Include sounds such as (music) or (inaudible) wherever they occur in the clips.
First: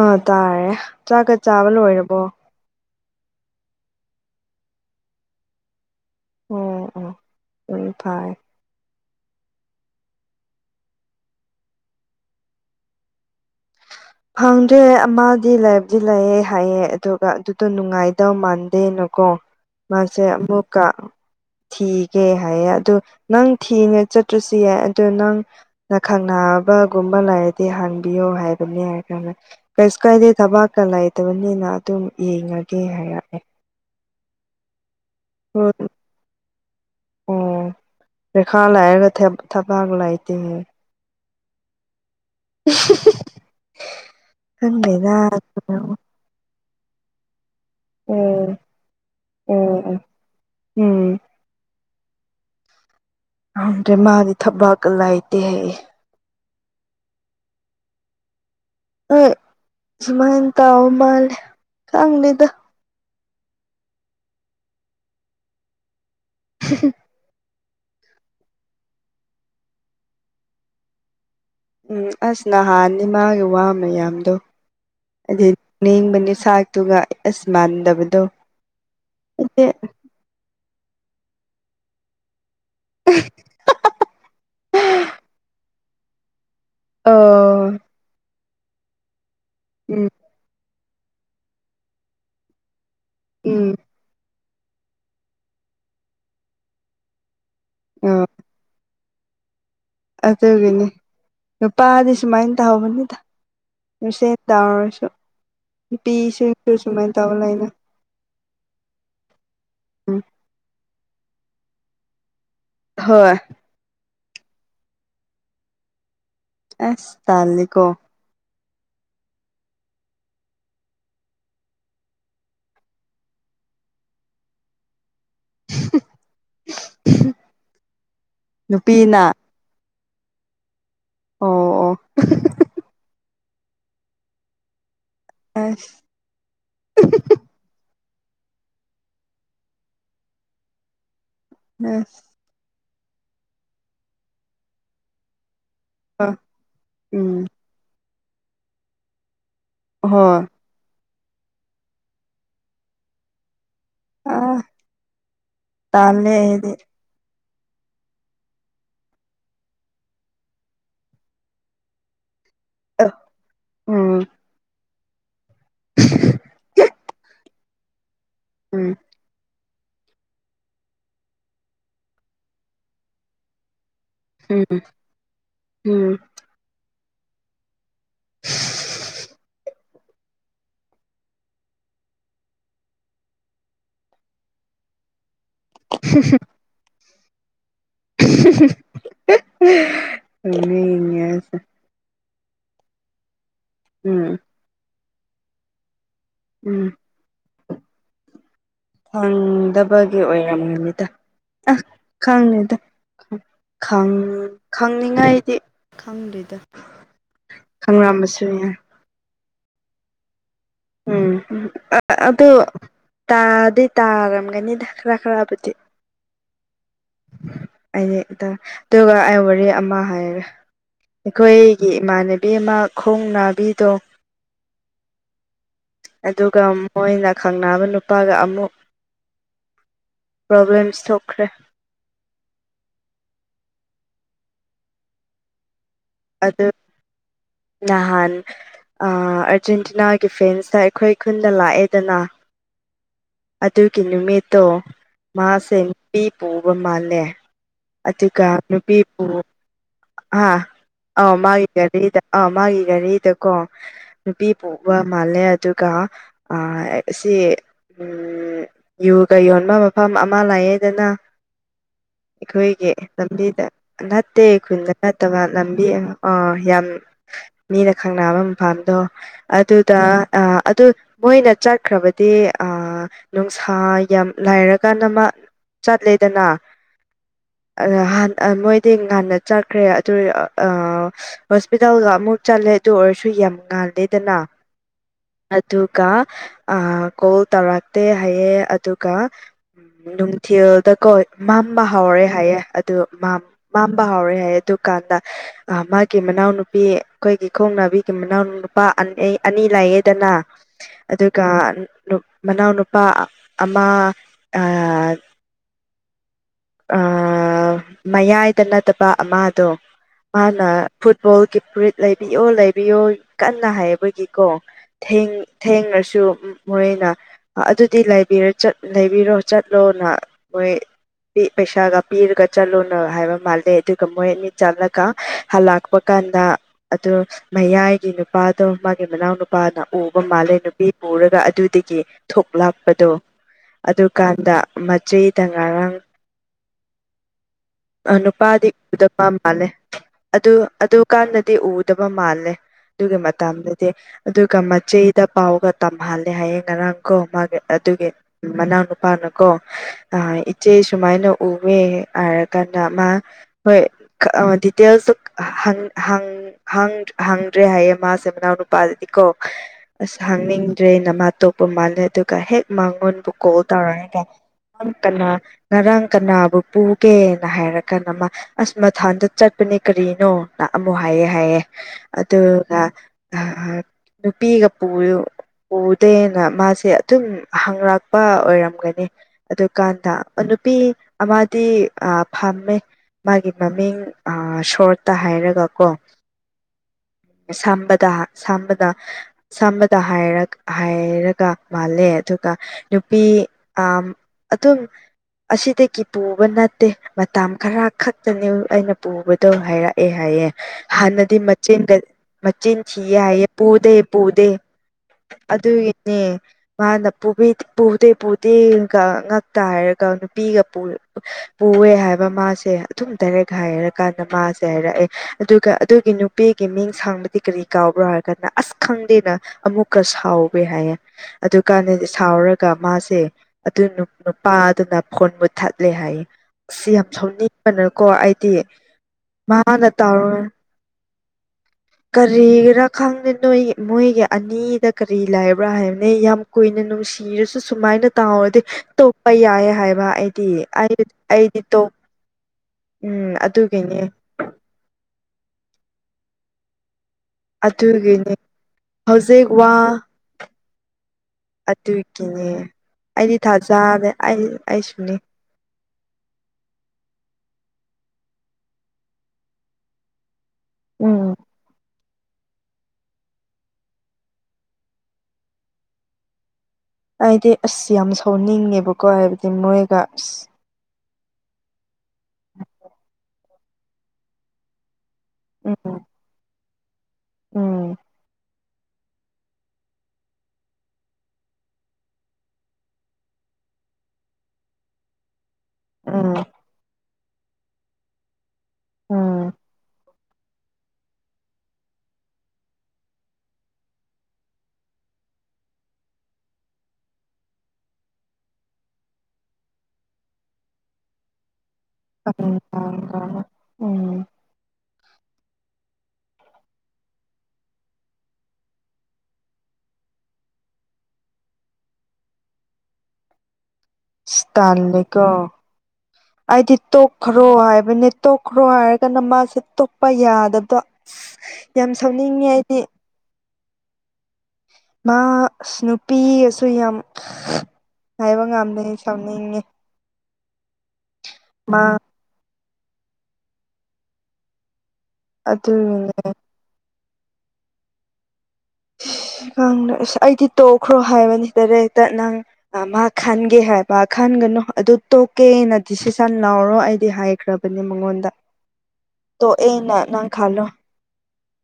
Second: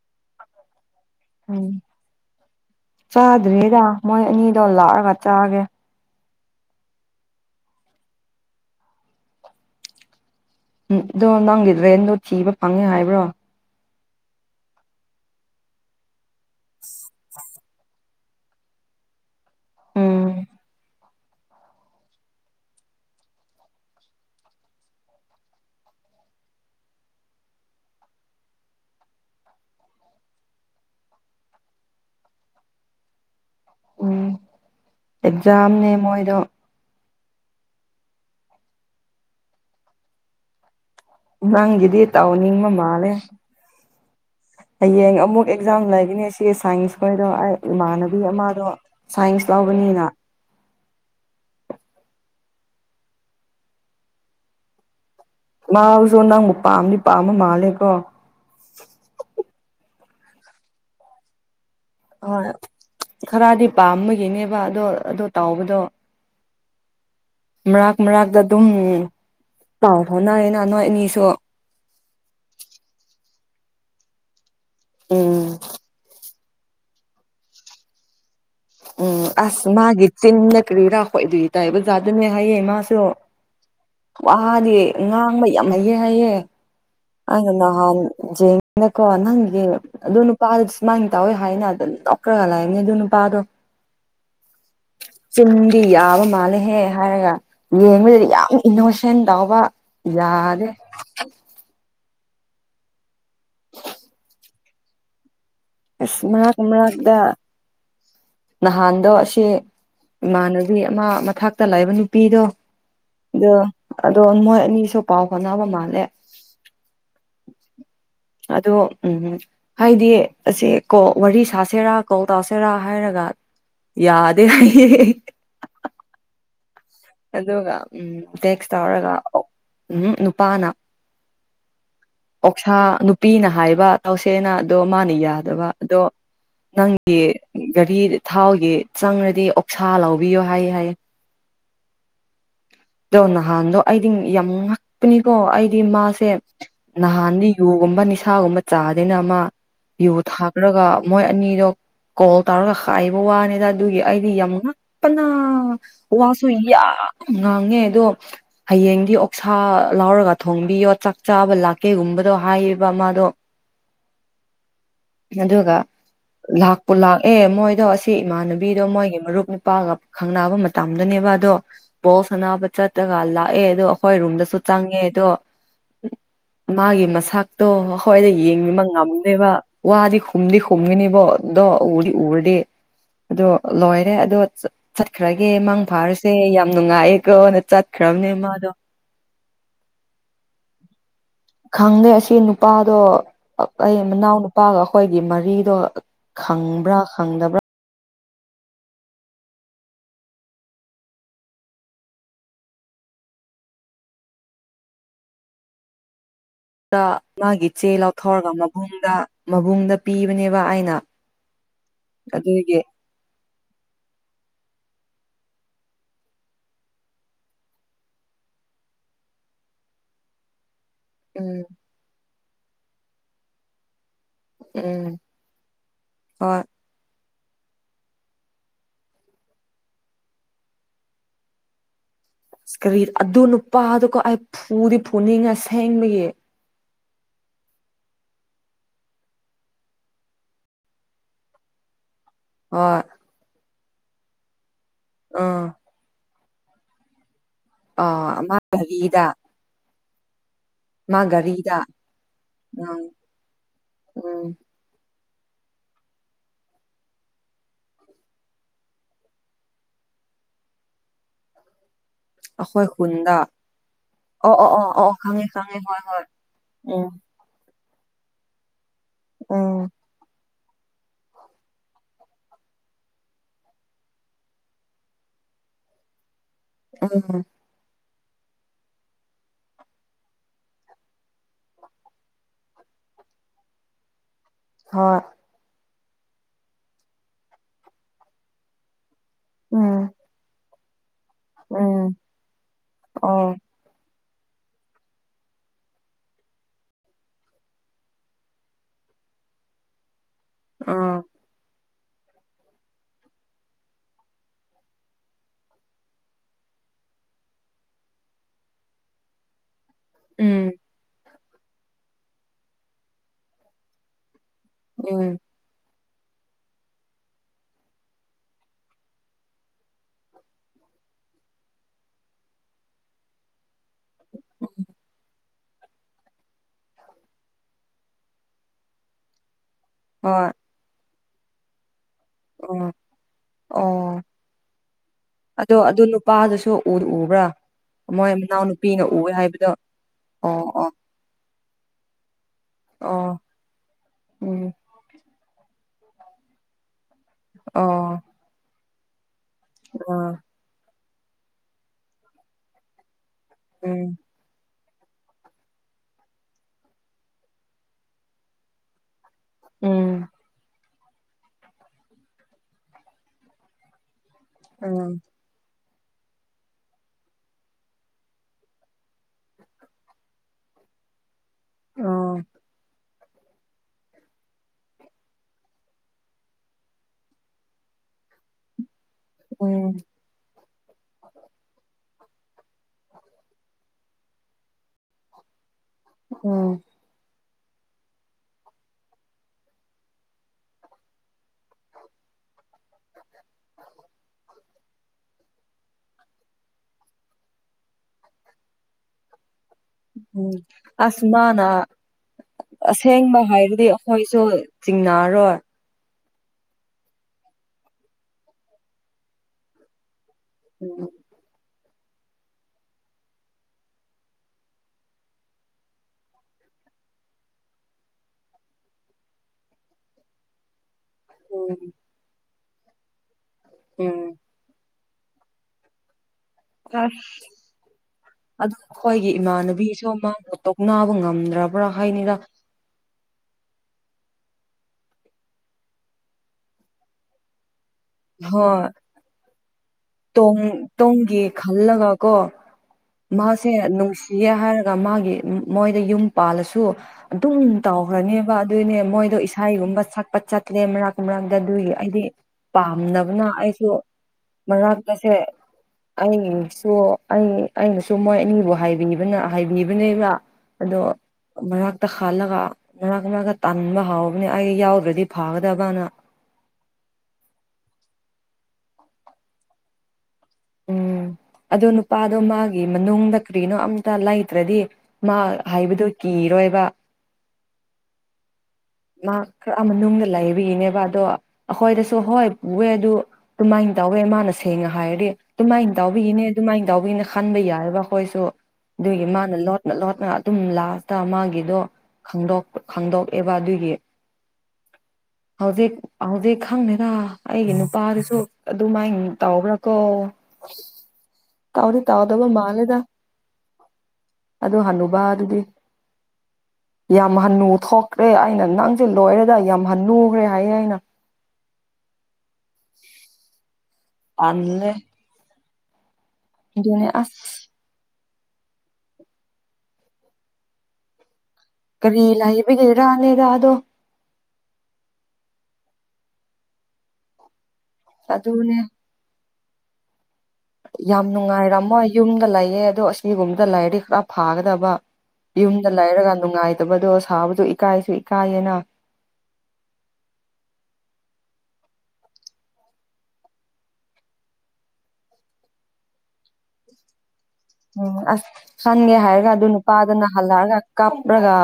ꯑꯥ ꯇꯥꯔꯦ ꯆꯥꯛꯒ ꯆꯥꯕ ꯎꯝ ꯂꯣꯏꯔꯕꯣ ꯆꯥꯗ꯭ꯔꯤꯗ ꯃꯣꯏ ꯑꯅꯤꯗꯣ ꯂꯥꯛꯑꯒ ꯆꯥꯒꯦ ꯑꯣ ꯑꯣ ꯎꯝ ꯐꯔꯦ ꯑꯗꯣ ꯅꯪꯒꯤ ꯔꯦꯟꯗꯣ ꯊꯤꯕ ꯐꯪꯅꯤ ꯍꯥꯏꯕ꯭ꯔꯣ ꯐꯪꯗ꯭ꯔꯦ ꯑꯃꯗꯤ ꯂꯩꯕꯗꯤ ꯂꯩꯑꯦ ꯍꯥꯏꯌꯦ ꯑꯗꯨꯒ ꯗꯨ ꯅꯨꯡꯉꯥꯏꯗꯧ ꯃꯥꯟꯗꯦꯅꯀꯣ ꯃꯥꯁꯦ ꯎꯝ ꯑꯃꯨꯛꯀ ꯊꯤꯒꯦ ꯍꯥꯏꯌꯦ ꯑꯗꯨ ꯅꯪ ꯊꯤꯉ ꯆꯠꯇ꯭ꯔꯁꯨ ꯌꯥꯏ ꯑꯗꯨ ꯅꯪ ꯅ ꯈꯪꯅꯥꯕꯒꯨꯝꯕ ꯂꯩꯔꯗꯤ ꯍꯪꯕꯤꯌꯣ ꯍꯥꯏꯕꯅꯦ ꯌꯥꯝ ꯀꯩꯁꯨ ꯀꯥꯏꯗꯦ ꯊꯕꯥꯛꯀ ꯂꯩꯇꯕꯅꯤꯅ ꯑꯗꯨꯝ ꯌꯦꯡꯉꯒꯦ ꯍꯥꯏꯔꯛꯑꯦ ꯎꯝ ꯍꯣꯏ ꯑꯦꯛꯖꯥꯝꯅꯦ ꯃꯣꯏꯗꯣ ꯑꯣ ꯄꯦꯈꯥ ꯂꯩꯔꯒ ꯊ ꯊꯕꯥꯛ ꯂꯩꯇꯦꯅꯦ ꯅꯪꯒꯤꯗꯤ ꯇꯧꯅꯤꯡꯕ ꯃꯥꯜꯂꯦ ꯈꯪꯗꯦꯗ ꯍꯌꯦꯡ ꯑꯃꯨꯛ ꯑꯦꯛꯖꯥꯝ ꯂꯩꯒꯅꯤ ꯏꯆꯦ ꯁꯥꯏꯟꯁ ꯈꯣꯏꯗꯣ ꯑꯩ ꯏꯃꯥꯟꯅꯕꯤ ꯎꯝ ꯑꯃꯗꯣ ꯁꯥꯏꯟꯁ ꯎꯝ ꯂꯧꯕꯅꯤꯅ ꯎꯝ ꯑꯗꯨꯗ꯭ꯔꯦ ꯃꯥꯗꯤ ꯊꯕꯀꯂꯥꯏ ꯃꯥꯕꯨꯁꯨ ꯅꯪꯕꯨ ꯄꯥꯝꯗꯤ ꯄꯥꯝꯕ ꯃꯥꯜꯂꯦꯀꯣ ꯑꯥ ꯁꯨꯃꯥꯢ ꯇꯧ ꯃꯥꯜꯂꯦ ꯈꯪꯗꯦꯗ ꯍꯣꯏ ꯈꯔꯗꯤ ꯄꯥꯝꯕꯒꯤꯅꯦꯕ ꯑꯗꯣ ꯑꯣ ꯇꯥꯎꯕꯗꯣ ꯎ (inaudible) ꯃꯔꯥꯛ ꯃꯔꯥꯛꯛꯇ ꯑꯗꯨꯝ ꯇꯥ ꯊꯅꯩꯅ ꯅꯣꯏ ꯑꯅꯤꯁꯨ ꯎꯝ ꯑꯁ ꯅꯍꯥꯟꯅꯤ ꯃꯥꯒꯤ ꯋꯥ ꯃꯌꯥꯝꯗꯣ ꯎꯝ ꯍꯥꯏꯗꯤ ꯅꯤꯡꯕꯅꯤ ꯁꯥꯛ ꯑꯗꯨꯒ ꯑꯁ ꯃꯥꯟꯗꯕꯗꯣ ꯎꯝ ꯑꯁ ꯃꯥꯒꯤ ꯆꯤꯟꯅ ꯀꯔꯈꯣꯏ ꯑꯗꯨ ꯇꯕꯥꯗꯅꯦ ꯍꯥꯏꯌꯦ ꯃꯥ ꯃꯥꯁꯨ ꯋꯥꯗꯤ ꯉꯥꯡꯕ ꯌꯥꯝ ꯍꯩꯌꯦ ꯍꯥꯏꯑꯦ ꯑꯣ ꯑꯩꯅ ꯅꯍꯥꯟ ꯌꯦꯦꯡꯉꯅꯀꯣ ꯅꯪꯒꯤ ꯎꯝ ꯑꯣ ꯅꯨꯄꯥꯗꯨ ꯁꯨꯃꯥꯏꯅ ꯇꯧꯋꯏ ꯍꯥꯏꯅꯗꯅ ꯀꯥꯜꯂꯒ ꯑꯗꯨ ꯅꯨꯄꯥꯗꯣ ꯎꯝ ꯆꯤꯟꯗꯤ ꯌꯥꯕ ꯃꯥꯜꯂꯦꯍꯦ ꯍꯥꯏꯔꯒ ꯑꯣ ꯌꯦꯡꯕꯗꯗꯤ ꯌꯥꯝ ꯏꯃꯣꯁꯟ ꯇꯎꯕ ꯌꯥꯗꯦ ꯑꯗꯨꯒꯤꯅꯤ ꯅꯨꯄꯥꯗꯤ ꯁꯨꯃꯥꯏꯅ ꯇꯧꯍꯧꯕꯅꯤꯗ ꯁꯦꯟ ꯇꯥꯔꯔꯁꯨ ꯑꯁ ꯅꯨꯄꯤꯤ ꯃꯔꯛ ꯁꯁꯨ ꯁꯨꯃꯥꯏꯅ ꯃꯔꯛꯇ ꯇꯧ ꯂꯩꯅ ꯅꯍꯥꯟꯗꯣ ꯑꯁꯤ ꯎꯝ ꯏꯃꯥꯟꯅꯕꯤ ꯑꯃ ꯃꯊꯇ ꯂꯥꯛꯕ ꯅꯨꯄꯤꯗꯣ ꯍꯣꯏ ꯑꯗꯣ ꯑꯗꯣ ꯃꯣꯏ ꯑꯅꯤꯁꯨ ꯄꯥꯎ ꯍꯣꯠꯅꯕ ꯃꯥꯜꯂꯦ ꯑꯁ ꯇꯀꯣ ꯑꯗꯣ ꯎꯝ ꯍꯥꯏꯗꯤ ꯑꯦ ꯀꯣ ꯋꯥꯔꯤ ꯁꯥꯁꯦꯔꯥ ꯀꯣ ꯇꯥꯎꯁꯦꯔꯥ ꯍꯥꯏꯔꯒ ꯌꯥꯗꯦ ꯍꯥꯏꯏꯌꯦ ꯍ ꯑꯗꯨꯒ ꯎꯝ ꯇꯦꯛꯁ ꯇꯧꯔꯒ ꯅꯨꯄꯤꯅ ꯎ ꯅꯨꯄꯥꯅ ꯑꯣ ꯑꯣ ꯑꯣꯛꯁꯥ ꯅꯨꯄꯤꯅ ꯍꯥꯏꯕ ꯇꯧꯁꯦꯅ ꯑꯗꯣ ꯃꯥꯅ ꯌꯥꯗꯕ ꯑꯁ ꯑꯗꯣ ꯅꯪꯒꯤ ꯒꯥꯔꯤ ꯊꯥꯎꯒꯤ ꯆꯪꯔꯗꯤ ꯑꯣꯛꯁꯥ ꯂꯧꯕꯤꯌꯣ ꯍꯥꯏ ꯍꯥꯏꯌꯦ ꯎꯝ ꯑꯗꯣ ꯅꯍꯥꯟꯗꯣ ꯑꯩꯗꯤ ꯌꯥꯝ ꯉꯛꯄꯅꯤꯀꯣ ꯑꯩꯗꯤ ꯃꯥꯁꯦ ꯑ ꯅꯍꯥꯟꯗꯤ ꯎꯝ ꯖꯨꯒꯨꯝꯕ ꯅꯤꯁꯥꯒꯨꯝꯕ ꯆꯥꯗꯅ ꯑꯃ ꯨ ꯍꯣꯏ ꯊꯥꯛ ꯑꯗꯨꯒꯒ ꯃꯣꯏ ꯑꯅꯤꯗꯣ ꯀꯣꯜ ꯇꯧꯔꯒ ꯍꯥꯏꯕ ꯋꯥꯅꯤꯗ ꯑꯗꯨꯒꯤ ꯑꯩꯗꯤ ꯑ ꯌꯥꯝꯨ ꯅꯄꯅ ꯇꯥꯜꯂꯦ ꯋꯥꯁꯨ ꯑꯩꯗꯤ ꯉꯥꯡꯉꯦ ꯑꯗꯣ ꯍꯌꯦꯡꯗꯤ ꯑꯣꯛꯁꯥ ꯂ ꯂꯧꯔꯒ ꯊꯣꯡꯕꯤꯌꯣ ꯆꯥꯛ ꯆꯥꯕ ꯂꯥꯛ ꯀꯩꯒꯨꯝꯕꯗꯣ ꯍꯥꯏꯔꯤꯕ ꯑ ꯃꯥꯗꯣ ꯎꯝ ꯑꯗꯨꯒ ꯂꯥꯛꯄꯨ ꯂꯥꯛꯑꯦ ꯃꯣꯏꯗꯣ ꯑꯁꯤ ꯏꯃꯥꯟꯅꯕꯤꯗꯣ ꯎꯝ ꯃꯣꯏꯒꯤ ꯃꯔꯨꯞ ꯅꯨꯄꯤ ꯅꯨꯄꯥꯒ ꯈꯪꯅꯕ ꯃꯇꯝꯗꯅꯦꯕ ꯑꯗꯣ ꯄꯕꯣꯁ ꯑꯅꯥꯕ ꯆꯠꯇꯒ ꯂꯥꯛꯑꯦ ꯑꯗꯣ ꯍꯣꯏ ꯔꯨꯝꯗꯁꯨ ꯎꯝ ꯆꯪꯉꯦ ꯑꯗꯣ ꯎꯝ ꯃꯥꯒꯤ ꯃꯁꯇꯣ ꯑꯩꯈꯣꯏꯗ ꯌꯦꯡꯅꯤꯡꯕ ꯉꯝꯅꯦꯕ ꯋꯥꯗꯤ ꯈꯨꯝꯗꯤ ꯈꯨꯝꯒꯅꯤꯕꯣꯗꯣ ꯎꯗꯤ ꯎꯔꯗꯤ ꯑꯗꯣ ꯂꯣꯏꯔꯦ ꯑꯗꯣ ꯆꯠꯈ꯭ꯔꯒꯦ ꯃꯥꯡ ꯐꯥꯔꯁꯦ ꯌꯥꯝ ꯅꯨꯡꯉꯥꯏꯑꯀꯣꯅꯠ ꯎ ꯈꯪꯗꯦ ꯑꯁꯤ ꯅꯨꯄꯥꯗꯣ ꯑꯩ ꯃꯅꯥꯎ ꯎꯝ ꯅꯨꯄꯥꯒ ꯑꯩꯈꯣꯏꯒꯤ ꯃꯔꯤꯗꯣ ꯎꯝ ꯈꯪꯕ꯭ꯔꯥ ꯈꯪꯗꯕ꯭ꯔꯥ ꯐꯪꯗꯕꯒꯤ ꯑꯣꯏꯔꯝ ꯅꯨꯅꯤꯗ ꯑ ꯈꯪꯉꯦꯗ ꯈꯪꯅꯤꯡꯉꯥꯏꯗꯤ ꯈꯪꯗ꯭ꯔꯤꯗ ꯇ ꯃꯥꯒꯤ ꯆꯦ ꯈꯪꯔꯝꯕꯁꯨ ꯂꯧꯊꯧꯔꯒ ꯌꯥꯏ ꯃꯕꯨꯡꯗ ꯃꯕꯨꯡꯗ ꯄꯤꯕꯅꯦꯕ ꯑꯩꯅ ꯎꯝ ꯑꯗꯨ ꯑꯗꯨꯒꯤ ꯇꯥꯗꯤ ꯇꯥꯔꯝꯒꯅꯤꯗ ꯈꯔ ꯈꯔꯕꯨꯗꯤ ꯑꯩ ꯑꯗꯨꯒ ꯑꯩ ꯋꯥꯔꯤ ꯑꯃ ꯍꯥꯏꯔꯦ ꯎꯝ ꯑꯩꯈꯣꯏꯒꯤ ꯏꯃꯥꯟꯅꯕꯤ ꯑꯃ ꯈꯣꯡ ꯅꯥꯕꯤꯗꯣ ꯎꯝ ꯍꯣꯏ ꯑꯗꯨꯒ ꯃꯣꯏꯅ ꯈꯪꯅꯕ ꯅꯨꯄꯥꯒ ꯑꯃꯨꯛ ꯄ꯭ꯔꯣꯕ꯭ꯂꯦꯝꯁ ꯊꯣꯛꯈ꯭ꯔꯦ ꯏꯁꯀꯔꯤ ꯑꯗꯨ ꯅꯨꯄꯥꯗꯨꯀꯣ ꯑꯩ ꯐꯨꯗꯤ ꯐꯨꯅꯤꯡꯉ ꯁꯦꯡꯕꯒꯤ ꯑꯗꯨ ꯅꯍꯥꯟ ꯑꯥꯔꯖꯦꯟꯇꯤꯅꯥꯒꯤ ꯐꯦꯟꯁꯇ ꯑꯩꯈꯣꯏ ꯈꯨꯟꯗ ꯂꯥꯛꯑꯦꯗꯅ ꯍꯣꯏ ꯑꯗꯨꯒꯤ ꯅꯨꯃꯤꯠꯇꯣ ꯎꯝ ꯃꯥꯁꯦ ꯅꯨꯄꯤ ꯄꯨꯕ ꯃꯥꯜꯂꯦ ꯑꯥ ꯑꯗꯨꯒ ꯃꯥ ꯒꯥꯔꯤꯗ ꯅꯨꯄꯤꯕꯨ ꯑꯥ ꯑꯥꯎ ꯃꯥꯒꯤ ꯒꯥꯔꯤꯗ ꯑꯥ ꯃꯥꯒꯤ ꯎꯝ ꯒꯥꯔꯤꯗꯀꯣ ꯎꯝ ꯅꯨꯄꯤꯕꯨ ꯎꯕ ꯃꯥꯜꯂꯦ ꯑꯗꯨꯒ ꯁꯤ ꯎꯝ ꯌꯨꯒ ꯌꯣꯟꯕ ꯃꯐꯝ ꯑꯃ ꯂꯩꯑꯦꯗꯅ ꯑꯩꯈꯣꯏ ꯑꯩꯈꯣꯏꯒꯤ ꯈꯨꯟꯗ ꯂꯝꯕꯤꯗ ꯅꯠꯇꯦ ꯑꯣ ꯑꯣ ꯑꯣ ꯈꯨꯟꯗ ꯑꯣ ꯅꯠꯇꯕ ꯈꯪꯉꯦ ꯈꯪꯉꯦ ꯂꯝꯕꯤ ꯍꯣꯏ ꯑꯥ ꯌꯥꯝ ꯑ ꯎꯝ ꯃꯤꯅ ꯈꯪꯅꯕ ꯃꯐꯝꯥꯝꯗꯣ ꯎꯝ ꯑꯗꯨꯗ ꯑꯗꯨ ꯃꯣꯏꯅ ꯆꯠꯈ꯭ꯔꯕꯗꯤ ꯑꯥ ꯅꯨꯡꯁꯥ ꯌꯥꯝ ꯂꯥꯏꯔ ꯀꯥꯟꯗ ꯑꯃ ꯆꯠꯂꯦꯗꯅ ꯎꯝ (inaudible) ꯑꯥꯟ ꯃꯣꯏꯗꯤ ꯉꯥꯟꯅ ꯆꯠꯈ꯭ꯔꯦ ꯑꯗꯨ ꯑ ꯍꯣꯁꯄꯤꯇꯥꯜꯒ ꯑꯃꯨꯛ ꯆꯠꯂꯦ ꯑꯗꯨ ꯑꯣꯏꯔꯁꯨ ꯌꯥꯝ ꯉꯜꯂꯦꯗꯅ ꯍꯣꯏ ꯑꯗꯨꯒ ꯀꯣꯜ ꯇꯧꯔꯛꯇꯦ ꯍꯥꯏꯌꯦ ꯑꯗꯨꯒ ꯎ ꯎꯝ ꯅꯨꯡꯊꯤꯜꯗꯀꯣ ꯃꯝꯕ ꯎꯝ ꯍꯥꯎꯔꯦ ꯍꯥꯏꯌꯦ ꯑꯗꯨꯃ ꯑꯣ ꯃꯥꯝꯕ ꯍꯧꯥꯎꯔꯌꯦ ꯍꯥꯏꯌ‌ꯦ ꯗꯨꯀꯥꯟꯗ ꯃꯥꯒꯤ ꯃꯅꯥꯎꯅꯨꯄꯤ ꯑꯩꯈꯣꯏꯒꯤ ꯈꯣꯡ ꯅꯥꯕꯤꯒꯤ ꯃꯅꯥꯎ ꯅꯨꯄꯥ ꯑꯅꯤ ꯂꯩꯑꯦꯗꯅ ꯑꯥ ꯑꯗꯨꯒ ꯃꯅꯥꯎꯅ ꯅꯨꯄꯥ ꯑꯃ ꯑ ꯃꯌꯥꯏꯗ ꯅꯠꯇꯕ ꯑꯃꯗꯣ ꯃꯥꯅ ꯎꯝ ꯐꯨꯠ ꯐꯨꯠꯕꯣꯜꯒꯤ ꯐꯨꯔꯤꯠ ꯂꯩꯕꯤꯌꯣ ꯂꯩꯕꯤꯌꯣ ꯀꯟꯅ ꯍꯥꯏꯌꯦꯕꯒꯤꯀꯣ ꯊꯦꯡ ꯎꯝ ꯊꯦꯡꯉꯁꯨ ꯃꯣꯏꯅ ꯑꯗꯨꯗꯤꯔ ꯂꯩꯕꯤꯔꯣ ꯆꯠꯂꯣꯅ ꯃꯣꯏ ꯄꯩꯁꯥꯒ ꯄꯤꯔꯒ ꯆꯠꯂꯨꯅ ꯍꯥꯏꯕ ꯃꯥꯜꯂꯦ ꯑꯗꯨꯒ ꯃꯣꯏ ꯑꯦꯗꯃꯤꯠ ꯆꯠꯂꯒ ꯍꯜꯂꯥꯛꯄ ꯀꯥꯟꯗ ꯑꯗꯣ ꯃꯌꯥꯏꯒꯤ ꯅꯨꯄꯥꯗꯣ ꯃꯥꯒꯤ ꯃꯅꯥꯎꯅꯨꯄꯥ ꯅꯨꯄꯥꯅ ꯎꯕ ꯃꯥꯜꯂꯦ ꯍꯣꯏ ꯅꯨꯄꯤ ꯄꯨꯔꯒ ꯑꯗꯨꯗꯒꯤ ꯎꯝ ꯊꯣꯛꯂꯛꯄꯗꯣ ꯑꯣ ꯑꯗꯨꯀꯥꯟꯗ ꯃꯆꯦꯗ ꯉꯔꯥꯡ ꯄꯥꯗꯨꯁꯨ ꯎ ꯎꯕ꯭ꯔꯥ ꯃꯣꯏ ꯃꯅꯥꯎ ꯅꯨꯄꯥꯗꯤ ꯅꯨꯄꯤꯅ ꯎꯗ ꯃꯥ ꯎꯑꯦ ꯃꯥꯜꯂꯦ ꯍꯥꯏꯕꯗꯣ ꯑꯣ ꯑꯗꯨ ꯑꯣ ꯑꯗꯨ ꯀꯥꯟꯗꯗꯤ ꯎꯗꯕ ꯃꯥꯜꯂꯦ ꯑꯗꯨꯒꯤ ꯑꯣ ꯃꯇꯗꯗꯤ ꯑꯗꯨꯒ ꯎꯝ ꯃꯆꯦ ꯗ ꯄꯥꯎꯒ ꯇꯝꯍꯜꯂꯦ ꯍꯥꯏꯌꯦꯡ ꯉꯔꯥꯡ ꯀꯣ ꯃꯥꯒꯤ ꯑꯗꯨꯒꯤ ꯑꯣ ꯃꯅꯥꯎ ꯅꯨ ꯃꯄꯥꯅꯀꯣ ꯑ ꯏꯆꯦ ꯁꯨꯃꯥꯏꯅ ꯎꯋꯦ ꯍꯥꯏꯔ ꯀꯥꯟꯗ ꯃꯥ ꯍꯣꯏ ꯎꯝ ꯇꯦꯜꯁꯇ ꯍꯪꯗ꯭ꯔꯦ ꯍꯥꯏꯌꯦ ꯃꯥꯁꯦ ꯃꯅꯥꯎ ꯅꯨꯄꯥꯗꯗꯤ ꯀꯣ ꯑꯁ ꯎꯝ ꯍꯪꯅꯤꯡ ꯗ꯭ꯔꯦꯅ ꯃꯥ ꯇꯣꯛꯞꯄ ꯃꯥꯜꯂꯦ ꯑꯗꯨꯒ ꯍꯦꯛ ꯃꯉꯣꯟꯕꯨ ꯀꯣꯜ ꯇꯧꯔꯑꯒ ꯅꯪ ꯎꯝ ꯀꯅꯥ ꯉꯔꯥꯡ ꯀꯅꯥꯕꯨ ꯄꯨꯒꯦꯅ ꯍꯥꯏꯔ ꯀꯥꯟꯗ ꯑꯃ ꯑꯁꯃꯊꯥꯟꯗ ꯆꯠꯄꯅꯦ ꯀꯔꯤꯅꯣꯅ ꯑꯃꯨꯛ ꯍꯥꯏꯑꯦ ꯍꯥꯏꯑꯦ ꯑꯣ ꯑꯗꯨꯒ ꯅꯨꯄꯤꯒ ꯄꯨꯌꯨ ꯎꯗꯦꯅ ꯃꯥꯁꯦ ꯑꯗꯨꯝ ꯍꯪꯂꯛꯄ ꯑꯣꯏꯔꯝꯒꯅꯤ ꯎꯝ ꯑꯗꯨꯀꯥꯟꯗ ꯅꯨꯄꯤ ꯑꯃꯗꯤ ꯑ ꯐꯝꯃꯦ ꯃꯥꯒꯤ ꯃꯃꯤꯡ ꯁꯣꯔꯠꯇ ꯍꯥꯏꯔꯒ ꯀꯣ ꯑꯣ ꯁꯝꯕꯗ ꯁꯝꯕꯗ ꯁꯝꯕꯗ ꯍꯥꯏꯔ ꯍꯥꯏꯔꯒ ꯃꯥꯜꯂꯦ ꯑꯗꯨꯒ ꯅꯨꯄꯤ ꯑ ꯑꯗꯨꯝ ꯑꯁꯤꯗꯒꯤ ꯄꯨꯕ ꯅꯠꯇꯦ ꯃꯇꯝ ꯈꯔ ꯈꯛꯇꯅꯤ ꯑꯩꯅ ꯄꯨꯕꯗꯣ ꯍꯥꯏꯔꯛꯑꯦ ꯑꯦꯍ ꯎꯝ ꯑꯁ ꯍꯅꯗꯤ ꯃꯆꯤꯟ ꯃꯥꯅ ꯃꯆꯤꯟ ꯆꯤꯌꯥ ꯑꯁꯦꯡꯕ ꯄ ꯍꯥꯏꯔꯗꯤ ꯄꯨꯗꯦ ꯑꯩꯈꯣꯏꯁꯨ ꯄꯨꯗꯦ ꯆꯤꯡꯅꯔꯣꯏ ꯑꯗꯨꯢ ꯃꯥꯅꯗꯦ ꯄꯨꯗꯦ ꯉꯛꯇ ꯍꯥꯏꯔꯒ ꯄꯄꯤꯒ ꯎꯝ ꯄꯨꯑꯦ ꯍꯥꯏꯕ ꯃꯥꯁꯦ ꯑꯗꯨꯊꯨꯝ ꯇꯔꯦꯛ ꯍꯥꯏꯔꯀꯥꯟꯗ ꯃꯥꯁꯦ ꯍꯥꯏꯔꯛꯑꯦ ꯑꯗꯨꯒ ꯑꯗꯨꯒꯤ ꯅꯨꯄꯤꯒꯤ ꯃꯤ ꯁꯥꯡꯕꯗꯤ ꯀꯔꯤ ꯀꯥꯎꯕ꯭ꯔꯣ ꯍꯥꯏꯔꯒꯥꯟꯗ ꯑꯁ ꯈꯪꯗꯦꯗ ꯑꯃꯨꯛ ꯀꯁꯥꯎꯑꯣꯕ ꯍꯥꯏꯌꯦ ꯑꯗꯨꯀꯥꯟꯗꯗꯤ ꯁꯥꯎꯔꯒ ꯃꯥꯁꯦ ꯑꯗꯨ ꯎꯝ ꯅꯨꯄꯥ ꯑꯗꯨꯅ ꯐꯣꯟꯕꯨ ꯊꯥꯠꯂꯦ ꯍꯥꯏꯌꯦ ꯁꯤ ꯑꯁ ꯌꯥꯝ ꯁꯥꯎꯅꯤꯡꯕꯅꯀꯣ ꯑꯩꯗꯤ ꯑꯗꯨ ꯑꯩꯈꯣꯏꯒꯤ ꯃꯥꯅ ꯏꯃꯥꯟꯅꯕꯤꯁꯨ ꯇꯥꯎꯔ ꯃꯥꯕꯨ ꯇꯣꯛꯅꯕ ꯉꯝꯗ꯭ꯔꯕ ꯀꯔꯤꯒꯤꯔ ꯈꯪꯗꯦ ꯅꯣꯏ ꯃꯣꯏꯒꯤ ꯑꯅꯤꯗ ꯀꯔꯤ ꯂꯥꯏꯕ꯭ꯔꯥ ꯍꯥꯏꯕꯅꯦ ꯌꯥꯝ ꯀꯨꯏꯅ ꯅꯨꯡꯁꯤꯔꯁꯨ ꯁꯨꯃꯥꯏꯅ ꯇꯧꯔꯗꯤ ꯍꯣꯏ ꯇꯣꯞꯄ ꯑꯌꯦ ꯍꯥꯏꯌꯦ ꯇꯣꯡꯒꯦ ꯈꯜꯂꯒ ꯀꯣ ꯎꯝ ꯃꯥꯁꯦ ꯑꯗꯨꯒꯤꯅꯦ ꯅꯨꯡ ꯁꯤꯒꯦ ꯍꯥꯏꯔꯒ ꯃꯥꯒꯤ ꯃꯣꯏꯗ ꯌꯨꯝ ꯄꯥꯜꯂꯁꯨ ꯑꯗꯨꯝ ꯑꯗꯨꯒꯤꯅꯤ ꯇꯧꯈ꯭ꯔꯅꯦꯕ ꯑꯗꯨꯏꯅꯦ ꯃꯣꯏꯗꯣ ꯍꯧꯖꯤꯛ ꯋꯥ ꯏꯁꯩꯒꯨꯝꯕ ꯁꯛꯄ ꯆꯠꯇ꯭ꯔꯦ ꯃꯔꯛꯀ ꯃꯔꯥꯡꯛꯇ ꯑꯗꯨꯏꯒꯤ ꯑꯩꯗꯤ ꯑꯗꯨꯒꯤꯅꯦ ꯑꯩꯗꯤ ꯄꯥꯝꯗꯕꯅ ꯑꯩꯁꯨ ꯊꯥꯖꯗꯦ ꯑꯩ ꯃ ꯑꯩꯁꯨꯅꯦ ꯀꯩꯁꯦ (inaudible) ꯑꯩꯁꯨ ꯑꯩ ꯑꯩꯅꯁꯨ ꯃꯣꯏ ꯑꯅꯤꯕꯨꯕ ꯍꯥꯏꯕꯤꯕꯅꯦꯕ ꯑꯗꯣ ꯎꯝ ꯃꯍꯥꯛ ꯇꯛ ꯈꯜꯂꯒ ꯃꯔꯛ ꯃꯔꯛꯀ ꯇꯟꯕ ꯍꯥꯎꯕꯅꯤ ꯑꯩ ꯌꯥꯎꯗ꯭ꯔꯗꯤ ꯐꯒꯗꯕꯅ ꯍꯥꯏꯗꯤ ꯑꯁ ꯌꯥꯝ ꯁꯥꯎꯅꯤꯡꯉꯦꯕꯀꯣ ꯍꯥꯏꯕꯗꯤ ꯃꯣꯏꯒ ꯑꯁ ꯎꯝ ꯑꯗꯣ ꯅꯨꯄꯥꯗꯣ ꯃꯥꯒꯤ ꯃꯅꯨꯡꯗ ꯀꯔꯤꯅꯣ ꯑꯝꯇ ꯂꯩꯇ꯭ꯔꯗꯤ ꯃꯥ ꯎꯝ ꯍꯥꯏꯕꯗꯨ ꯀꯤꯔꯣꯏꯕ ꯎꯝ ꯃꯥ ꯈꯔ ꯃꯅꯨꯡꯗ ꯂꯩꯕꯤꯅꯦꯕ ꯑꯗꯣ ꯑꯩꯈꯣꯏꯗꯁꯨ ꯍꯣꯏ ꯄꯨꯋꯦ ꯑꯗꯨ ꯑꯗꯨꯃꯥꯏꯅ ꯇꯧꯋꯦ ꯃꯥꯅ ꯁꯦꯡꯅ ꯍꯥꯏꯔꯗꯤ ꯑꯗꯨꯃꯥꯏꯅ ꯇꯥꯎꯕꯤꯒꯤꯅꯦ ꯑꯗꯨꯃꯥꯏꯅ ꯇꯧꯒꯅ ꯈꯟꯕ ꯌꯥꯏꯕ ꯑꯩꯈꯣꯏꯁꯨ ꯑꯗꯨꯒꯤ ꯎꯝ ꯃꯥꯅ ꯂꯣꯠꯅ ꯂꯣꯠꯅ ꯑꯗꯨꯝ ꯂꯥꯁꯇ ꯃꯥꯒꯤꯗꯣ ꯈꯪꯗꯣꯛꯑꯦꯕ ꯑꯗꯨꯒꯤ ꯍꯧꯖꯤꯛ ꯍꯧꯗꯤꯦ ꯈꯪꯗꯦꯔ ꯑꯩꯒꯤ ꯅꯨꯄꯥꯗꯨꯁꯨ ꯑꯗꯨꯃꯥꯏꯅ ꯇꯕ꯭ꯔꯥ ꯀꯣ (unintelligible) ꯇꯥꯎꯗꯤ ꯇꯥꯎꯗꯕ ꯃꯥꯜꯂꯦꯗ ꯑꯁ ꯑꯗꯨ ꯍꯟꯅꯨꯕ ꯑꯗꯨꯗꯤ ꯌꯥꯝ ꯍꯟꯅꯨ ꯊꯣꯛꯇ꯭ꯔꯦ ꯑꯩꯅ ꯅꯪꯁꯦ ꯂꯣꯏꯔꯦꯗ ꯌꯥꯝ ꯍ ꯂꯨꯈ꯭ꯔꯦ ꯍꯥꯏꯌꯦ ꯑꯩꯅ ꯁ ꯇꯜꯂꯦ ꯇꯜꯂꯦꯀꯣ ꯑꯩꯗꯤ ꯑꯗꯨꯅꯦ ꯑꯁ ꯇꯣꯛꯈ꯭ꯔꯣ ꯍꯥꯏꯕꯅꯦ ꯇꯣꯛꯈ꯭ꯔꯣ ꯍꯥꯏꯔꯒꯅ ꯃꯥꯁꯦ ꯇꯣꯛꯄ ꯌꯥꯗꯕꯗꯣ ꯑ ꯀꯔꯤ ꯂꯏꯕꯒꯦꯔꯥꯅꯦ ꯔꯗꯣ ꯃꯥ ꯅꯨꯄꯤ ꯑꯁꯨ ꯌꯥꯝ ꯍꯥꯏꯕ ꯑꯗꯨꯅꯦ ꯉꯥꯝꯅꯩ ꯁꯥꯎꯅꯤꯡꯉꯤ ꯌꯥꯝ ꯃꯥ ꯅꯨꯡꯉꯥꯏꯔꯝꯃꯣꯏ ꯌꯨꯝꯗ ꯂꯩꯌꯦ ꯑꯗꯣ ꯑꯁꯤꯒꯨꯝꯕꯗ ꯂꯩꯥꯏꯔꯗꯤ ꯈꯔ ꯐꯥꯒꯗꯕ ꯌꯨꯝꯗ ꯑꯗꯨꯅꯦ ꯂꯩꯔꯒ ꯅꯨꯡꯉꯥꯏꯇꯕꯗꯣ ꯁꯥꯕꯗꯣ ꯏꯀꯥꯏꯁꯨ ꯏꯀꯥꯏꯌꯦꯅ ꯑꯁ ꯑꯩꯗꯤ ꯇꯣꯛꯈ꯭ꯔꯣ ꯍꯥꯏꯕꯅꯤꯗꯔ ꯍꯦꯛꯇ ꯅꯪ ꯃꯥ ꯈꯟꯒꯦ ꯍꯥꯏꯕ ꯈꯟꯒꯅꯨ ꯑꯗꯨ ꯇꯣꯛꯀꯦꯅ ꯗꯤꯁꯤꯖꯟ ꯂꯧꯔꯣ ꯑꯩꯗꯤ ꯍꯥꯏꯈ꯭ꯔꯕ ꯎꯝ ꯑꯁ ꯍꯟꯒꯦ ꯍꯥꯏꯔꯒ ꯑꯗꯨ ꯇꯣꯛꯑꯦꯅ ꯅꯨꯄꯥꯗꯨꯅ ꯅꯪ ꯍꯜꯂꯛꯑꯒ ꯀꯥꯞꯔꯒ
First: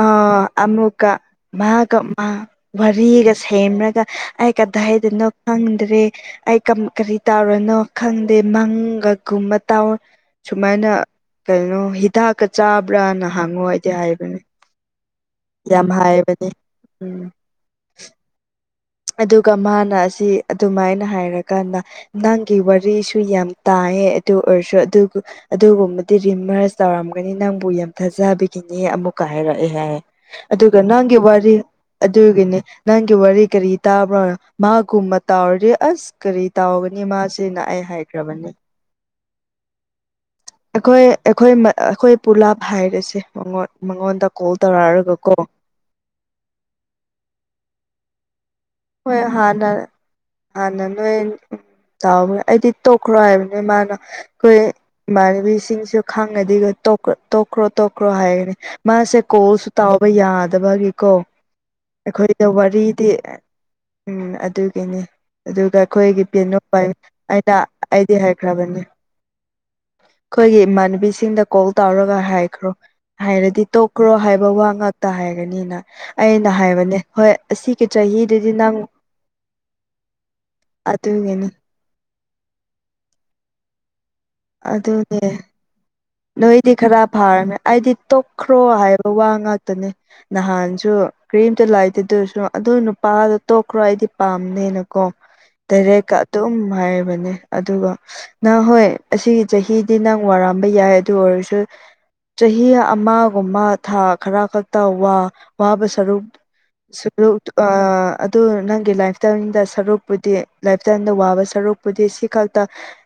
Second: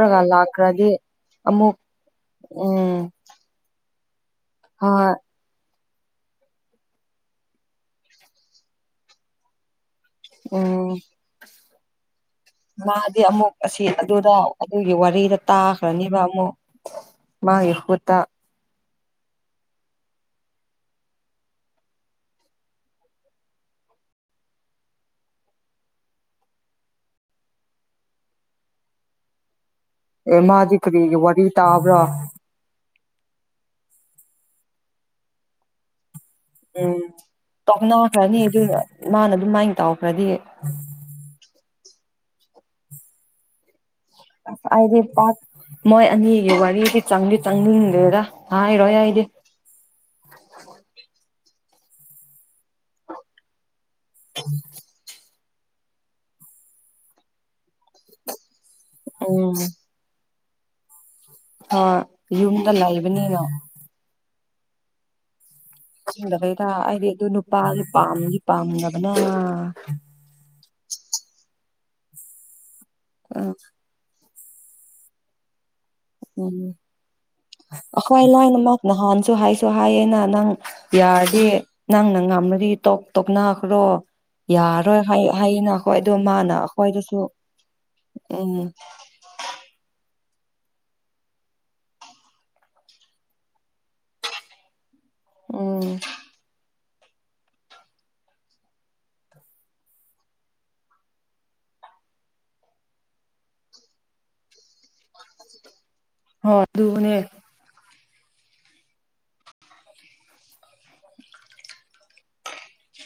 ꯑ ꯂꯥꯛꯈ꯭ꯔꯗꯤ ꯑꯃꯨꯛꯀ ꯑꯃꯨꯛ ꯃꯥꯒ ꯃꯥ ꯎꯝ ꯋꯥꯔꯤꯒ ꯁꯦꯝꯔꯒ ꯑ ꯀꯗ ꯍꯥꯏꯗ ꯍꯣꯏ ꯅꯣ ꯈꯪꯗ꯭ꯔꯦ ꯑꯩ ꯀꯔꯤ ꯇꯧꯔꯅꯣ ꯈꯪꯗꯦ ꯃꯪꯒꯒꯨꯝꯕ ꯇꯥꯎ ꯁꯨꯃꯥꯏꯅ ꯎꯝ ꯀꯩꯅꯣ ꯍꯤꯗꯥꯛꯀ ꯃꯥꯗꯤ ꯆꯥꯕ꯭ꯔꯥꯅ ꯑꯃꯨꯛ ꯍꯥꯡꯉꯣ ꯑꯁꯤ ꯍꯥꯏꯗꯤ ꯑꯗꯨꯗ ꯍꯥꯏꯕꯅꯦ ꯑꯗꯨꯒꯤ ꯋꯥꯔꯤꯗ ꯌꯥꯝ ꯇꯥꯈ꯭ꯔꯅꯤꯕ ꯍꯥꯏꯕꯅꯦ ꯑꯃꯨꯛ ꯎꯝ ꯃꯥꯒꯤ ꯈꯨꯨꯠꯇ ꯑꯗꯨꯒ ꯃꯥꯅ ꯑꯁꯤ ꯑꯗꯨꯃꯥꯏꯅ ꯍꯥꯏꯔꯀꯥꯟꯗ ꯅꯪꯒꯤ ꯋꯥꯔꯤꯁꯨ ꯌꯥꯝ ꯇꯥꯏꯌꯦ ꯑꯗꯨ ꯑꯣꯏꯔꯁꯨ ꯑꯗꯨꯕꯨ ꯑꯗꯨꯒꯨꯝꯕꯗꯤ ꯔꯤꯃꯔꯁ ꯇꯧꯔꯝꯒꯅꯤ ꯅꯪꯕꯨ ꯌꯥꯝ ꯊꯥꯖꯕꯒꯤꯅꯤ ꯑꯃꯨꯛꯀ ꯍꯥꯏꯔꯛꯑꯦ ꯍꯥꯏ ꯑꯦ ꯃꯥꯗꯤ ꯑꯗꯨꯒ ꯅꯪꯒꯤ ꯀꯔꯤꯒꯤ ꯋꯥꯔꯤ ꯇꯥꯕ꯭ꯔꯥ ꯑꯗꯨꯒꯤꯅꯤ ꯅꯪꯒꯤ ꯋꯥꯔꯤ ꯀꯔꯤ ꯇꯥꯕ꯭ꯔꯣ ꯃꯥꯒꯨꯝꯕ ꯇꯥꯎꯔꯗꯤ ꯑꯁ ꯀꯔꯤ ꯎꯝ ꯇꯥꯎꯒꯅꯤ ꯃꯥꯁꯤꯅ ꯑꯩ ꯇꯣꯛꯅꯈ꯭ꯔꯅꯤ ꯍꯥꯏꯈ꯭ꯔꯕꯅꯤ ꯑꯗꯨꯅ ꯃꯥꯅ ꯑꯗꯨꯃꯥꯏꯅ ꯇꯧꯈ꯭ꯔꯗꯤ ꯑꯩꯈꯣꯏ ꯑꯩꯈꯣꯏ ꯑꯩꯈꯣꯏ ꯄꯨꯂꯥꯞ ꯍꯥꯏꯔꯁꯦ ꯃꯉꯣꯟ ꯃꯉꯣꯟꯗ ꯀꯣꯜ ꯑꯁ ꯑꯩꯗꯤ ꯇꯧꯔꯛꯑꯒꯀꯣ ꯄꯥꯛ ꯃꯣꯏ ꯑꯅꯤꯒꯤ ꯋꯥꯔꯤꯗꯤꯪꯗꯤ ꯆꯪꯅꯤꯡꯟꯗꯦꯗ ꯍꯥꯏꯔꯣꯏ ꯍꯣꯏ ꯑꯩꯗꯤ ꯍꯥꯟꯅ ꯍꯥꯟꯅ ꯅꯣꯏ ꯎ ꯇꯕ ꯑꯩꯗꯤ ꯇꯣꯛꯈ꯭ꯔꯣ ꯍꯥꯏꯕ ꯅꯣꯏ ꯃꯥꯅ ꯑꯩꯈꯣꯏ ꯏꯃꯥꯟꯅꯕꯤꯁꯤꯡꯁꯨ ꯈꯥꯡꯅꯗꯤ ꯇꯣꯛꯈ꯭ꯔꯣ ꯇꯣꯛꯈ꯭ꯔꯣ ꯍꯥꯏꯒꯅꯤ ꯃꯥꯁꯦ ꯎꯝ ꯀꯣꯜꯁꯨ ꯇꯥꯎꯕ ꯌꯥꯗꯕꯒꯤꯀꯣ ꯍꯣꯏ ꯑꯩꯈꯣꯏꯗ ꯌꯨꯝꯗ ꯋꯥꯔꯤꯗꯤ ꯂꯩꯕꯅꯤꯅ ꯎꯝ ꯑꯗꯨꯒꯤꯅꯤ ꯑꯗꯨꯒ ꯑꯩꯈꯣꯏꯒꯤ ꯈꯪꯗꯕꯩꯗ ꯄꯅꯨꯄꯥ ꯑꯩꯗꯤ ꯑꯗꯨ ꯑꯩꯅ ꯅꯨꯄꯥꯗꯤ ꯑꯩꯗꯤ ꯄꯥꯝꯗꯤ ꯍꯥꯏꯈ꯭ꯔꯕꯅꯦ ꯄꯥꯝꯗꯕꯅ ꯑꯥ ꯑꯩꯈꯣꯏꯒꯤ ꯏꯃꯥꯟꯅꯕꯤꯁꯤꯡꯗ ꯀꯣꯜ ꯇꯧꯔꯒ ꯍꯥꯏꯈ꯭ꯔꯣ ꯍꯥꯏꯔꯗꯤ ꯇꯣꯛꯈ꯭ꯔꯣ ꯍꯥꯏꯕ ꯋꯥ ꯉꯥꯛ ꯇ ꯍꯥꯏꯒꯅꯤꯅ ꯑꯩꯅ ꯍꯥꯏꯕꯅꯦ ꯍꯣꯏ ꯑꯁꯤꯒꯤ ꯆꯍꯤꯗꯤ ꯑꯅ ꯃꯍꯥꯛ ꯅꯍꯥꯟꯁꯨ ꯍꯥꯏꯁꯨ ꯍꯥꯏꯌꯦꯅ ꯅꯪ ꯌꯥꯔꯗꯤ ꯑꯗꯨꯒꯤꯅꯤ ꯅꯪꯅ ꯉꯝꯃꯗꯤ ꯇꯣꯞ ꯇꯣꯞꯅꯈ꯭ꯔꯣ ꯌꯥꯔꯣꯏ ꯑꯗꯨꯅꯦ ꯍꯥꯏꯌꯦ ꯅꯣꯏꯗꯤ ꯈꯔ ꯐꯥꯔꯃꯦ ꯑꯩꯗꯤ ꯎꯝ ꯇꯣꯛꯈ꯭ꯔꯣ ꯍꯥꯏꯕ ꯋꯥ ꯉꯥꯛꯇꯅꯦ ꯅꯍꯥꯟꯁꯨ ꯀ꯭ꯔꯤꯝꯇ ꯂꯥꯏꯇꯦ ꯑꯗꯨꯔꯁꯨ ꯑꯗꯨ ꯅꯨꯄꯥꯗꯣ ꯇꯣꯛꯈ꯭ꯔꯣ ꯑꯩꯗꯤ ꯄꯥꯝꯅꯦꯅ ꯀꯣ ꯎꯝ ꯗꯥꯢꯔꯦꯛ ꯑꯗꯨꯝ ꯍꯥꯏꯔꯤꯕꯅꯦ ꯑꯗꯨꯒ ꯅꯪ ꯍꯣꯏ ꯑꯁꯤꯒꯤ ꯆꯍꯤꯗꯤ ꯅꯪ ꯋꯥꯔꯝꯕ ꯌꯥꯏ ꯑꯗꯨ ꯑꯣꯏꯔꯁꯨ ꯆꯍꯤ ꯑꯃꯒꯨꯝꯕ ꯊꯥ ꯈꯔ ꯈꯛꯇ ꯋꯥ ꯋꯥꯕ ꯁꯔꯨꯛ ꯍꯣꯏ ꯁ ꯑꯗꯨꯅꯦ (inaudible) ꯑꯗꯨ ꯅꯪꯒꯤ ꯂꯥꯏꯐꯇꯥꯏꯝꯗ ꯁꯔꯨꯛꯄꯨꯗꯤ ꯂꯥꯏꯐꯇꯥꯏꯝꯗ ꯋꯥꯕ ꯁꯔꯨꯛꯄꯨꯗꯤ ꯁꯤꯈꯛ ꯇ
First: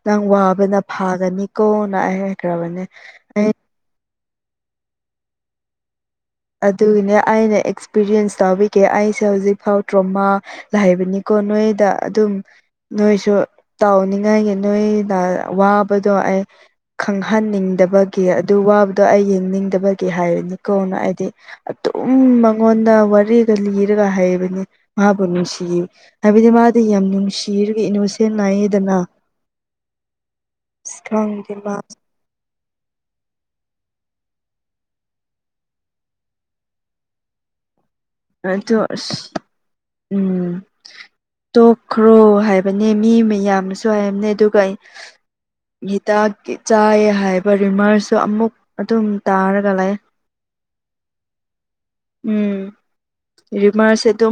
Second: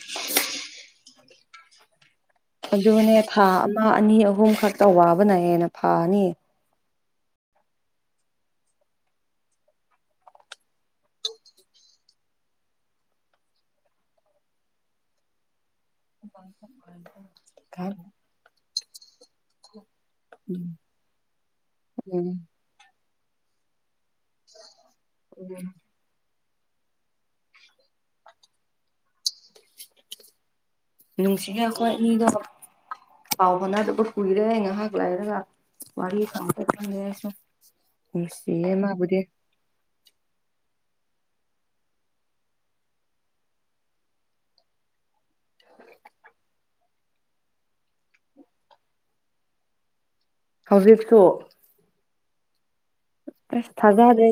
ꯅꯪ ꯋꯥꯕꯅ ꯐꯥꯒꯅꯤꯀꯣꯅ ꯑꯩ ꯍꯥꯏꯈ꯭ꯔꯕꯅꯦ ꯑꯗꯨꯅꯦ ꯑꯩ ꯊꯥ ꯑꯃ ꯑꯅꯤ ꯑꯍꯨꯝ ꯈꯛꯇ ꯋꯥꯕꯅꯍꯦꯟꯅ ꯐꯥꯅꯤ ꯑꯗꯨꯒꯤꯅꯦ ꯑꯩꯅ ꯑꯦꯛꯁꯄꯤꯔꯤꯌꯦꯟꯁ ꯇꯥꯕꯤꯒꯦ ꯑꯩꯁꯦ ꯍꯧꯖꯤꯛꯐꯥꯎ ꯗ꯭ꯔꯣꯃꯥ ꯂꯥꯛꯕꯅꯤꯀꯣ ꯅꯣꯏꯗ ꯑꯗꯨꯝ ꯅꯣꯏꯁꯨ ꯇꯥꯎꯅꯤꯡꯉꯥꯏꯒꯤ ꯅꯣꯏꯅ ꯗꯣ ꯑꯩ ꯈꯪꯍꯟꯅꯤꯡꯗꯕꯒꯤ ꯑꯗꯨ ꯋꯥꯕꯗꯣ ꯑꯩ ꯌꯦꯡꯅꯤꯡꯗꯕ ꯀ ꯍꯥꯏꯔꯅꯤꯀꯣꯅ ꯍꯥꯏꯗꯤ ꯑꯗꯨꯝ ꯎꯝ ꯃꯉꯣꯟꯗ ꯋꯥꯔꯤꯒ ꯂꯤꯔꯒ ꯍꯥꯏ ꯍꯥꯏꯕ ꯃꯥꯕꯨ ꯅꯨꯡꯁꯤ ꯍꯥꯏꯕꯗꯤ ꯃꯥꯗꯤ ꯌꯥꯝ ꯅꯨꯡꯁꯤꯔꯒ ꯏꯅꯣꯁꯦꯜ ꯅꯥꯏꯌꯦꯗꯅ ꯈꯪꯗꯦ ꯅꯨꯡꯁꯤꯒꯤ ꯃꯥ ꯑꯩꯈꯣꯏ ꯑꯅꯤꯗꯣ ꯄꯥꯎ ꯍꯅꯠ ꯀꯨꯏꯔꯦ ꯉꯍꯥꯛ ꯂꯥꯏꯔꯒ ꯋꯥꯔꯤ ꯊꯪ (inaudible) ꯅꯨꯡꯁꯤꯌꯦ ꯑꯗꯣ ꯃꯥꯕꯨꯗꯤ ꯑꯁ ꯎꯝ ꯇꯣꯛꯈ꯭ꯔꯣ ꯍꯥꯏꯕꯅꯦ ꯃꯤ ꯃꯌꯥꯝ ꯑꯃꯁꯨ ꯍꯥꯏꯕꯅꯦ ꯑꯗꯨꯒ ꯑꯩ ꯒꯤꯇꯥꯥꯛ ꯆꯥꯏ ꯍꯥꯏꯕ ꯔꯤꯃꯔꯁꯨ ꯑꯃꯨꯛ ꯑꯗꯨꯝ ꯇꯥꯔꯒ ꯂꯩ ꯍꯧꯖꯤꯛꯁꯨ ꯎꯝ ꯑꯁ ꯔꯤꯃꯔꯁꯁꯦ ꯊꯥꯖꯗꯦ ꯑꯗꯨꯝ